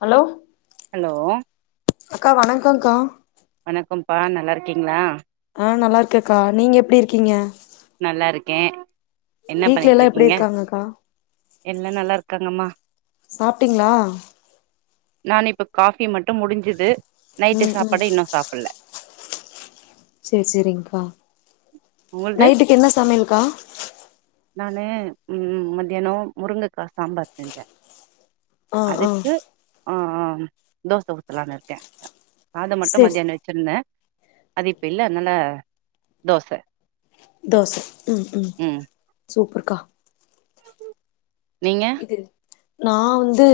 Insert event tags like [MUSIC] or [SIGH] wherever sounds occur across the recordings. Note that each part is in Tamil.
ஹலோ ஹலோ அக்கா வணக்கோங்கா வணக்கம்ப்பா நல்லாருக்கீங்ளா ஆ நல்லாருக்கக்கா நீங்க எப்டி இருக்கீங்க நல்லாருக்கே என்ன வீட்ல எல்லா எப்டி பண்ணிட்ருக்கீங்க இருக்காங்கக்கா எல்லா நல்லாருக்காங்கம்மா சாப்ட்டீங்ளா நானு இப்ப காஃபி மட்டு முடிஞ்சுது நைட்டு ம் ம் சாப்பாடு இன்னு சாப்பில்ல செரி செரிங்கா உங்கள்து நைட்டுக்கு என்ன சமையல்கா நானு ம் மத்தியானோ முருங்ககா சாம்பார் செஞ்சே ஆ ஆ அதுக்கு ஆ ஆ தோச ஊத்தலானு இருக்கே அத மட்டு சேரி மதியானோ வெச்சிருந்த அது இப்ப இல்ல அதனால தோச தோச ம் ம் சூப்பருக்கா நீங்க தில் நா வந்து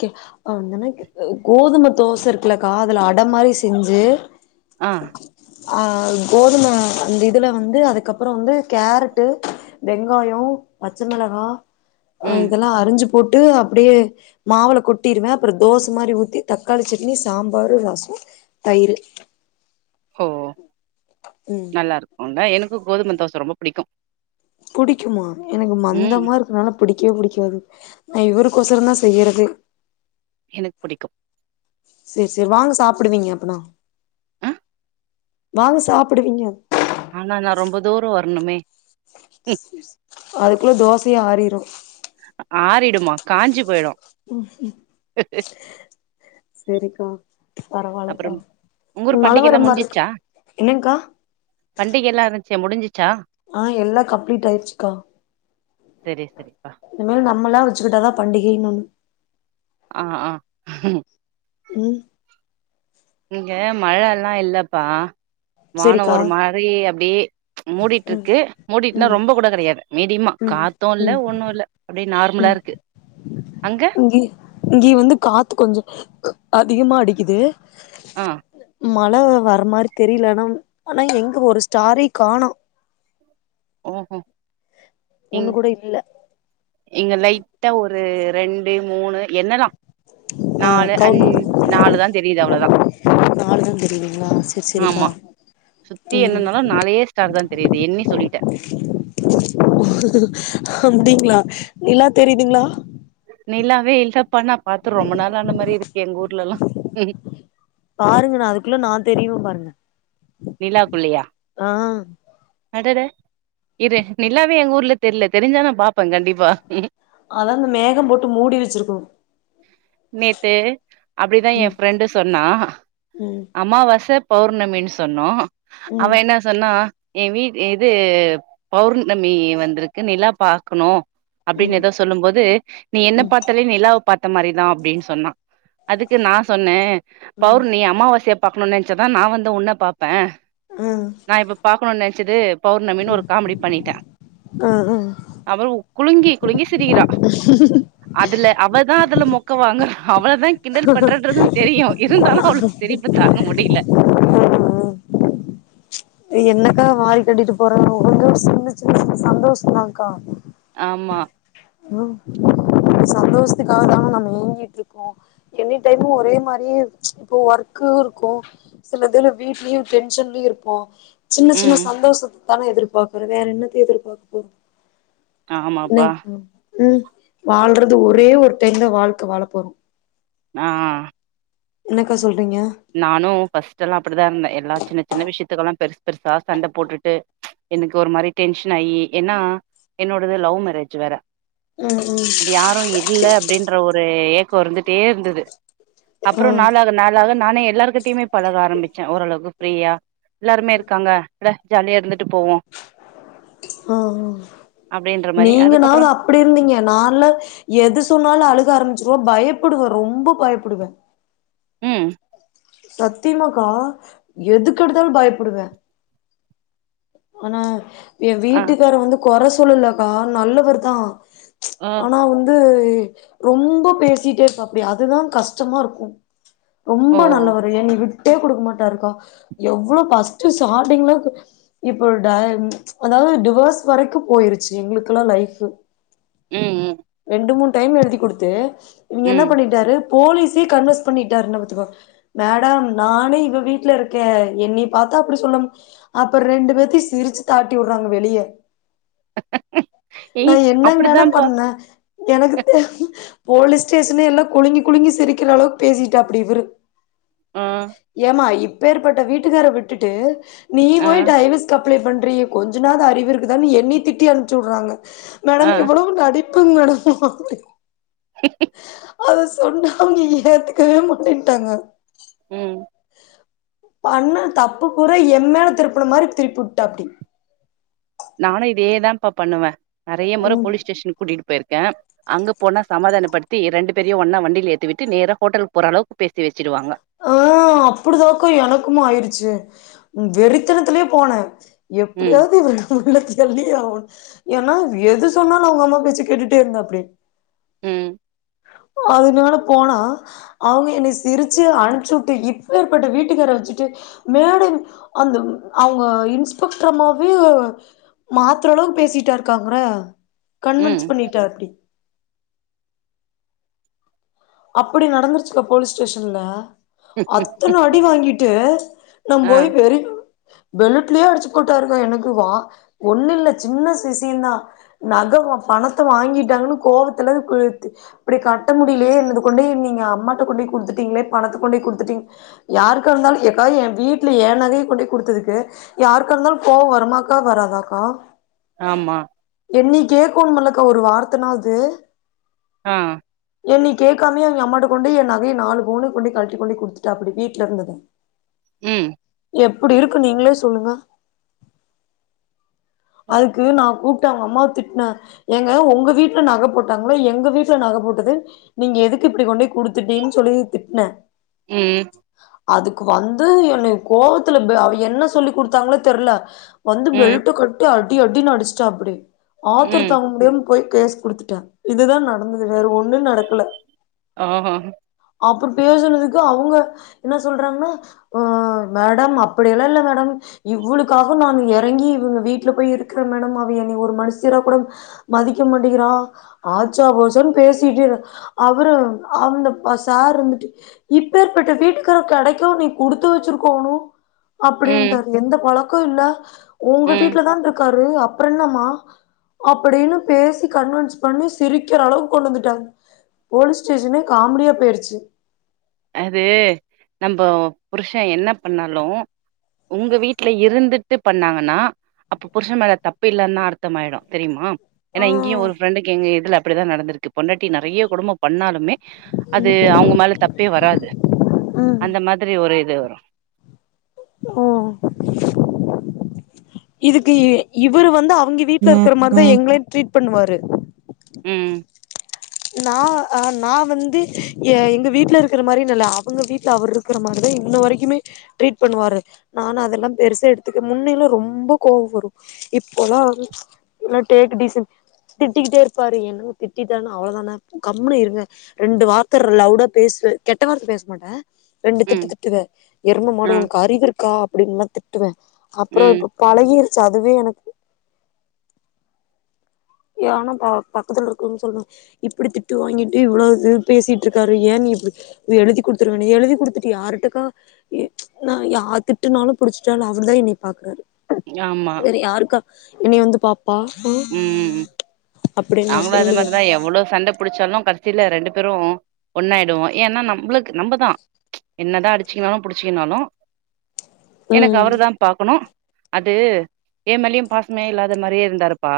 கே அந்தன கோதும தோச இருக்குலக்கா காதுல அட மாறி செஞ்சு ஆ அ கோதும அந்த இதுல வந்து அதுக்கப்பறோ வந்து கேரட்டு வெங்காயோ பச்சமெளகா அ ம் இதெல்லா அரிஞ்சு போட்டு அப்டியே மாவுல கொட்டிருவே அப்பறோ தோச மாறி ஊத்தி தக்காளி சட்னி சாம்பாரு ரசோ தயிரு ஓ ம் நல்லா இருக்கும்டா எனக்கு கோதும தோச ரொம்ப புடிக்கு புடிக்குமா எனக்கு ம் மந்தமா இருக்குனால புடிக்கவே புடிக்காது நா இவருக்கொசர தா செய்யறதே எனக்கு புடிக்கு செரி செரி வாங்க சாப்புடுவீங்க அப்பனா ஆ வாங்க சாப்புடுவீங்க ஆனா நா ரொம்ப தூரோ வரணுமே செரி செரி அதுக்குள்ள தோசயே ஆறிரு ஆறிடுமா காஞ்சிபோய்ரு செரிக்கா பரவாலகா அப்புறம் உங்க ஊர் மழ பண்டிகை வர எல்லா மாருக்கு என்னங்க்கா பண்டிகையெல்லா இருந்துச்சே முடிஞ்சிச்ச ஆ எல்லா கம்ப்லீட் ஆயிருச்சுக்கா சரி சரிப்பா இன்னொன்னு நம்மளா வச்சக்கிட்டாதா பண்டிகைன்னு ஒன்னு ஆ ஆ ம் இங்க மழலா இல்லப்பா வானோ செரிக்கா ஒரு மாரி அப்டியே ம் மூடிட்ருக்கு மூடிட்ன்னா ம் ரொம்ப கூட கெடையாது மீடியமா ம் காத்து இல்ல ம் ஒண்ணு இல்ல அப்டியே நார்மலா ம் இருக்கு அங்க இங்கி இங்கயு வந்து காத்து கொஞ்ச அதிகமா அடிக்குது ஆ மழ வர மாரி தெரியல ஆனா ஆனா எங்க ஒரு ஸ்டாரே காணோ ஓஹோ இங் ஒண்ணு கூட இல்ல இங்க லைட்டா ஒரு ரெண்டு மூணு எண்ணலா ஆ நாலு கவுண்ட் அஞ்சு நாலு தா தெரியுது அவ்ளோதா நாலுதா தெரியுதுங்களா செரி செரிக்கா ஆமா சுத்தி ம் எண்ணுனதா நாலே ஸ்டார் தா தெரியுது எண்ணி சொல்லிட்டே அப்டிங்களா நிலா தெரியுதுங்களா நிலாவே இல்லப்பா நா பாத்து ரொம்ப நாள் ஆனா மாறி இருக்கே எங்க ஊர்லல்லா ம் ம் பாருங்க நா அதுக்குள்ள நா தெரிவே பாருங்க நிலா குள்ளயா ஆ அடட இரு நல்லாவே எங்க ஊர்ல தெரில தெரிஞ்சா நா பாப்பே கண்டிப்பா அதா அந்த மேகம் போட்டு மூடி வச்சிருக்கு நேத்து அப்படிதா ஏ ம் ஃப்ரெண்டு சொன்னா ம் அம்மாவாச பௌர்ணமின்னு சொன்னோ அவ ம் என்னா சொன்னா ஏ வீட் எது பௌர்ணமி வந்திருக்கு நிலா பாக்கணு அப்டின்னு ம் எதோ சொல்லும் போது நீ என்ன ம் ம் பாத்தாலே நீ நிலாவ பாத்த மாரிதா அப்டின்னு சொன்னா அதுக்கு நா சொன்ன ம் பௌர்ணி அமாவாசயை பாக்கணும்னு நனைச்சாதா நா வந்து உன்ன பாப் ப்பே ஆ நா இப்ப நினைச்சது பௌர்ணமின்னு ஒரு காமெடி பண்ணிட்டே ஆ அவளு குலுங்கி குலுங்கி சிரிகிறா ஹ அதுல அவதா அதுல மொக்க வாங்குறா அவளதா கிண்டல் பண்றேன்றது தெரியு இருந்தாலு அவளுக்கு சிரிப்பு தாங்க முடில ம் என்னக்கா வாரி கட்டிட்டு போறோ ஒவ்வொன்னு ஒரு சின்ன சின்ன சந்தோஷந்தாக்கா ஆமா ஆ இந்த சந்தோஷத்துக்காக தான நம்ம ஏங்கிட்டு இருக்கோ எனி டைமு ஒரே மாரியே இப்போ ஒர்க்கு இருக்கு சிலதுல வீட்லயு டென்ஷன்லயு இருப்போ சின்ன சின்ன ம். சந்தோஷத்தத்தான எதிர்பாக்குறோ வேற என்னத்த எதிர்பாக்க போறோ என்ன ஆமாப்பா. ஓ ம் வாழ்றது ஒரே ஒரு டைம்தா வாழ்க்க வாழ போறோ ஆ ஆ என்னக்கா சொல்றீங்க நானு ஃபர்ஸ்ட் எல்லா அப்டிதா இருந்தே எல்லா சின்ன சின்ன விஷயத்துக்குல்லா பெருசு பெருசா சண்ட போட்டுட்டு எனக்கு ஒரு மாரி டென்ஷன் ஆயி ஏன்னா என்னோடது லவ் மேரேஜ் வேற ம் ம் அப்டி யாரு இல்ல அப்டின்ற ஒரு ஏக்கோ இருந்துட்டே இருந்தது அப்பறோ ம் நாளாக நாளாக நானே எல்லாருகிட்டயுமே பழக ஆரம்பிச்சே ஓரளவுக்கு ஃப்ரீயா எல்லாருமே இருக்காங்க அட ஜாலியா இருந்துட்டு போவோ ஆ ஆ அப்டின்ற மாரி அதுக்கப்புறோ நீங்கனாவது அப் டி இருந்தீங்க நான்ல எது சொன்னாலு அழுக ஆரம்பிச்சிருவே பயப்படுவே ரொம்ப பயப்படுவே ம் சத்தியமாக்கா எதுக்கெடுத்தாலு பயப்படுவே ஆனா ஏ ஆ வீட்டுக்கார வந்து கொறை சொல்லலக்கா நல்லவர் தா ஆ ஆனா வந்து ரொம்ப பேசிட்டே இருப்பாப்டி அதுதா கஷ்டமா இருக்கு ஓ ரொம்ப நல்லவரு என்னய விட் டே குடுக்க மாட்டாருக்கா எவ்ளோ ஃபர்ஸ்ட் ஸ்டாரிங்ல இப்போ ட அதாவது டிவர்ஸ் வரைக்கு போயிருச்சி எங்களுக்கெல்லா லைஃபு ம் ம் ரெண்டு மூணு டைம் எழுதி குடுத்து இவங்க என்ன ம் பண்ணிட்டாரு போலீஸே கன்வர்ஸ் பண்ணிட்டாருன்னா பாத்துக்கோ மேடம் நானே இவ வீட்ல இருக்கே என்னிய பாத்தா அப்டி சொல்ல அப்பறோ ரெண்டு பேத்தையு சிரிச்சு தாட்டி விடுறாங்க வெளிய ஏ நா என்னங்க மேடம் அப்டித்தான்ப்பா பண்ணே எனக்கு தெ போலீஸ் ஸ்டேஷனே எல்லா குலுங்கி குலுங்கி சிரிக்கிற அளவுக்கு பேசிட்டாப்டி இவரு ஆ ஏமா இப்பேற்பட்ட வீட்டுக்கார விட்டுட்டு நீ ஆ போய் டைவஸ்க் அப் ளே பண்றியே கொஞ்ச நாது அறிவு இருக்காதுன்னு என்னிய திட்டி அம்ச்சி விடுறாங்க ஆ மேடம் இவ்வளவு நடிப் புங்க மேடம் அப்டின் அத சொன்ன அவங்க ஏத்துக்கவே மாட்டேன்டாங்க ம் பண்ண தப்பு பூற எம் மேல திருப்புன மாரி திருப்பி விட்டுடாப்டி நானு இதேதாப்பா பண்ணுவே நெறைய முற ம் போலீஸ் ஸ்டேஷன்க்கு கூட்டிட்டு போயிருக்கே அங்க போனா சமாதானப்படுத்தி ரெண்டு பேரயு ஒன்னா வண்டில ஏத்திவிட்டு நேர ஹோட்டலுக்கு போற அளவுக்கு பேசி வச்சிடுவாங்க ஆ அப்டிதாக்கா எனக்குமே ஆயருச்சி வெறித்தனத்துலயே போனே ம் எப்டியாவது ஒரு உள்ள தள்ளி அவ ஏனா எது சொன்னாலு அவ்ங்க அம்மா பேச்ச கேட்டுட்டே இருந்தா எப்டி ம் அதுனால போனா அவ்ங்க என்ன சிரிச்சு அனுப்சுட்டு இப்பேற்பட்ட வீட்டுக்கு வர வச்சிட்டு மேடம் அந்த அவ்ங்க இன்ஸ்பெக்ட்ர் அம்மாவே மாத்திரளவுக்கு பேசிட்டாருக்காங்ன்றே கன்வின்ஸ் ம் பண்ணிட்டாப்டி அப்புடி நடந்துருச்சுக்கா போலீஸ் ஸ்டேஷன்ல அத்தன அடி வாங்கிட்டு நம் ஆ போய் பெருகு பெலூட்லே அடிச்சு போட்டாருக்கா எனக்கு வா ஒன்னு இல்ல சின்ன சி சீன் தா நக ஒ பணத்த வாங்கிட்டாங்கனு கோவத்துல இது கூத்து இப்டி கட்ட முடிய்லயே என்னது கொண்டே நீங்க அம்மாட்ட கொண்டோய் குடுத்துட்டீங்ளே பணத்தக் கொண்டோய் குடுத்துட்டீங் யாருக்கா இருந்தாலு ஏக்கா எ வீட்ல எ நகைய கொண்டோய் குடுத்ததுக்கு யாருக்கா இருந்தாலு கோவ வருமாக்கா வராதாக்கா ஆமா என்னைய கேக்கனுமிலக்கா ஒரு வார்த்தனாது ஆ என்னை கே க்காமயே எங்க அம்மாட்ட கொண்டோய் எ நகைய நாலு பவுணுக்கு கொண்டோய் கழட்டி கொண்டோய் குடுத்துட்டாப்டி வீட்ல இருந்தத ம் எப்டி இருக்கு நீங்ளே சொல்லுங்க [INAUDIBLE] அதுக்கு நா கூப்ட்டு அவ்ங்க அம்மாவ திட்ன ஏங்க ஒங்க வீட்ல நக போட்டங்ளா எங்க வீட்ல நக போட்டது நீங்க எதுக்கு இப்டி கொண்டோய் குடுத்துட்டீன் சொல்லி திட்ன ம் அதுக்கு வந்து என்னை கோவத்துல ப அவ என்ன சொல்லி்க்குடுத்தாங்ளே தெர்ல வந்து ம், பெல்ட்ட கழ்ட்டி அடி அடினு அடுச்சிட்டாப்டி ஆத்தர ம். தாங்க முடியாம் போய் கேஸ் குடுத்துட்டே இதுதா நடந்தது வேற ஒன்னு நடக்கல ஆ ஹா அப்றோ பேசுனதுக்கு அவ்ங்க என்ன சொல்றாங்னா ஓ மேடம் அப்படியெல்லா இல்ல மேடம் இவ்வளுக்காக நானு எறங்கி இவுங்க வீட்ல போய் இருக்கிற மேடம் அவ என்னய ஒரு மனசியாக் கூட மதிக்க மாட்டிக்குறா ஆச்சா போசான் பேசிட்டே இரு அவரு அந்தப்ப சார் இருந்துட்டு இப்பேற்பட்ட வீட்டுக்காரு கெடைக்கவு நீ குடுத்து வெச்சிருக்கோணு ம், அப்டின்ட்டாரு எந்த பழக்க இல்ல ங்க ம். வீட்லதான் இருக்காரு அப்ற என்னமா அப்டின்னு பேசி கன்வின்ஸ் பண்ணி சிரிக்கிற அளவுக்கு கொண்டு வந்துட்டாங்க போலீஸ் ஸ்டேஷனே காமெடியா போயிருச்சு அது நம்ப புருஷ என்ன பண்ணாலு உங்க வீட்ல இருந்துட்டு பண்ணாங்கனா அப்ப புருஷ மேல தப்பில்லன்னா அர்த்தமாயிடு தெரியுமா ஆ ஏனா இங்கயு ஒரு ஃப்ரெண்டுக்கு எங்க இதுல அப்டிதா நடந்திருக்கு பொண்டாட்டி நெறைய கொடும பண்ணாலுமே அது அவ்ங்க மேல தப்பே வராது ம் அந்த மாதிரி ஒரு இது வரு ஓ இதுக்கு இவரு வந்து அவிங்க வீட்ல ம், இருக்குற மாரிதா ம், எங்களையு ட்ரீட் பண்ணுவாரு ம் நா அ நான் வந்து ஏ எங்க வீட்ல இருக்கிற மாரினில்ல அவங்க வீட்ல அவர் இரு க்குற மாரிதான் இன்ன வரைக்குமே ட்ரீட் பண்ணுவாரு நானா அதெல்லாம் பெருசா எடுத்துக்கன் முன்னையில ரொம்போ கோவ் வரு இப்போல்லாம் டேக்குடீசினு திட்டிக்கிட்டே இருப்பாரு எனோ திட்டிடனா அவ்வளோதான கம்னு இருங்க ரெண்டு வார்த்தர் லவுடா பேசுவ கெட்ட வார்த்த பேசமாட்டேன் ரெண்டு திட்டு ம். திட்டுவேன் எறும மாடு உனக்கு அறிவு இருக்கா அப்டின்னுல்லாம் திட்டுவேன் அப்பறோ பழகிருச்சு அதுவே எனக்கு ஏனா ப பக்கத்துல இருக்குன்னு சொல்லு இப்டி திட்டு வாங்கிட்டு இவ்ளோவு பேசிட்டு இருக்காரு ஏன் நி இப் எழுதி குடுத்துருவேன் எழுதி குடுத்துட்டு யாருட்டக்கா நான் யா திட்டனாலும் புடிச்சட்டாலும் அவருதான் என்னய பாக்குறாரு ஆமா வேற யாருக்கா என்ன வந்து பாப்பா ம் அப்டின்னு நா நாங்களு அது சொல்லுவே மாரிதான் எவ்ளோ சண்ட புடிச்சாலும் கட சில ரெண்டு பேரும் ஒண்ணாயிடுவோம் ஏன்னா நம்மளுக்கு நம்மதான் என்னதான் அடிச்சுக்கனாலும் புடிச்சுங்கனாலும் எனக்கு ம் அவரு தான் பாக்கணும் அது ஏமேலயும் பாசமே இல்லாத மாரியே இருந்தாரு ப்பா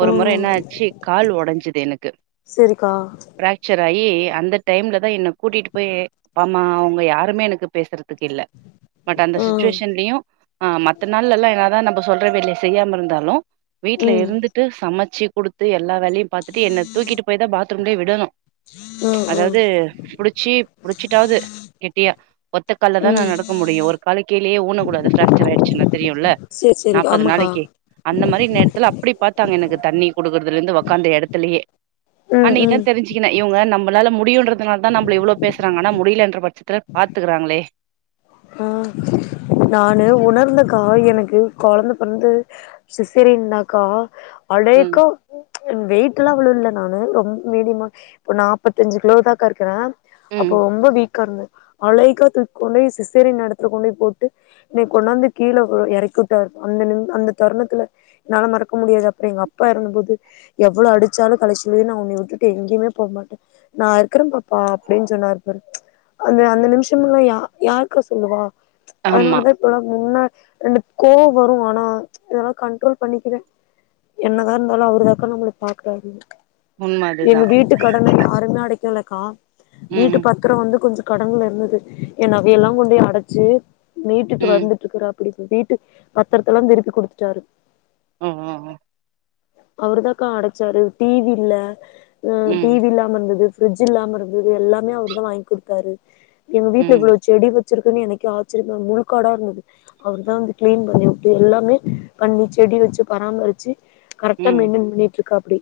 ஒரு முறை ம் என்னாச்சு கால் உடஞ்சுது எனக்கு செரிக்கா ப்ராக்சர் ஆயி அந்த டைம்ல தான் என்ன கூட்டிட்டு போய் அமா அவுங்க யாருமே எனக்கு பேசுரதுக்கு இல்ல பட் அந்த ம் சுச்சுவேஷன்லயும் ஆ மத்த நாள்லல்லாம் என்னாதான் நம்ம சொல்ற வேலய செய்யாம இருந்தாலும் வீட்ல ம் இருந்துட்டு சமச்சு குடுத்து எல்லா வேலயும் பாத்துட்டு என்ன தூக்கிட்டு போயி தான் பாத்ரூம்லயே விடனு ம் ம் அதாவது புடிச்சி புடிச்சிட்டாவது கெட்டியா ஒத்த கால்ல தான் நா ம் நடக்க முடியும் ஒரு கால கீலயே ஊனக்கூடாது பிராக்சர் ஆயிடுச்சுன்னா தெரியும்ல சேரி சேரி ஆமாக்கா அந்த மாரி நேரத்துல அப்டி பாத்தாங்க எனக்கு தண்ணி குடுக்கறதுலருந்து உக்கார்ந்த எடத்துலயே ம் ம் அன்னைக்குதான் தெரிஞ்சுக்கினே இவங்க நம்மளால முடியுன்றது அதுனால தான் நம்மள இவ்ளோ பேசுறாங்கன்னா முடியலைன்ற பட்சத்தில் பாத்துக்கிறாங்களே ஆ நானு உணர்ந்தக்கா எனக்கு கொளந்த பிறந்து சிசேரின் தான்க்கா ம் அலேக்கா வெயிட்ல்லாம் விழுல நானு ரொம்ப மீடியம் இப்போ நாப்பத்தஞ்சு கிலோதான்கா இருக்கறே அப்போ ம் ரொம்ப வீக்கா இருந்தே அலேக்கா தூக்கி கொண்டு சிசேரின் எடத்துல கொண்டு போய் போட்டு என்னய கொண்டாந்து கீல இறக்குட்டாரு அந்த நிம் அந்த தருணத்துல என்னால மறக்க முடியாது அப்புர எங்க அப்பா இறந்த போது எவ்ளோ அடிச்சாலும் கடைசி வரைக்கும் நா உன்னய விட்டுட்டு எங்கேயுமே போமாட்டே நா இருக்கிறே பாப்பா அப்டின்னு சொன்னாரு பாரு அந்த அந்த நிமிஷம் இல்ல யா யார் க்கா சொல்லுவா ஆமா அதனாலவே இப்பெல்லா முன்ன ரெண்டு கோ வரும் ஆனா இதெல்லா கண்ட்ரோல் பண்ணிக்கிறே என்னதா இருந்தாலு அவருதாக்கா நம்மள பாக்குறாரு உண்ம அதுதா எங்க வீட்டு கடனை யாருமே அடைக்கலக்கா வீட்டு ம் பத் திர வந்து கொஞ்ச கடன்ல இருந்தது என் நகை எல்லா கொண்டே அடச்சி மீட்டுட்டு ம் வந்துட்டு இருக்கிறா ப்படிப்பு வீட்டு பத்திரத்த எல்லா திருப்பி குடுத்துட்டாரு ஆ ஆ ஆ அவர்தாக்கா அடைச்சாரு டிவி இல்ல ம் டிவி இல்லா ம்ந்துது ஃபிரிட்ஜ் இல்லாம இருந்துது எல்லாமே அவுர் தா வாங்கி குடுத்தாரு எங்க வீட்ல ம் இவ்ளோ செடி ச்சிருக்குன்னு எனக்கே ஆச்சரியமா முழுக்காடா இருந்துது அவரு தான் வந்து கிளீன் பண்ணிவுட்டு எல்லாமே பண்ணி செடி வச்சு பராமரிச்சி கரெக்டா ம் மெயின்ட்டன் பண்ணிட்டு இருக்காப்டி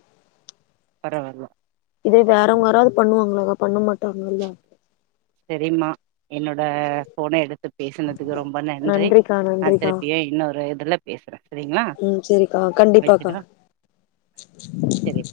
பரவால்ல இதே வேறவுங்க யாராது பண்ணுவாங்களாக்கா பண்ண மாட்டாங்கள்ல செரிம்மா என்னோட ஃபோன எடுத்து பேசனதுக்கு ரொம்ப நன்றி நன்றிக்கா நா நன்றிக்கா திருப்பியு இன்னொரு இதுல பேசுறே சரிங்ளா ஆ கண்டிப்பாக்கா செரி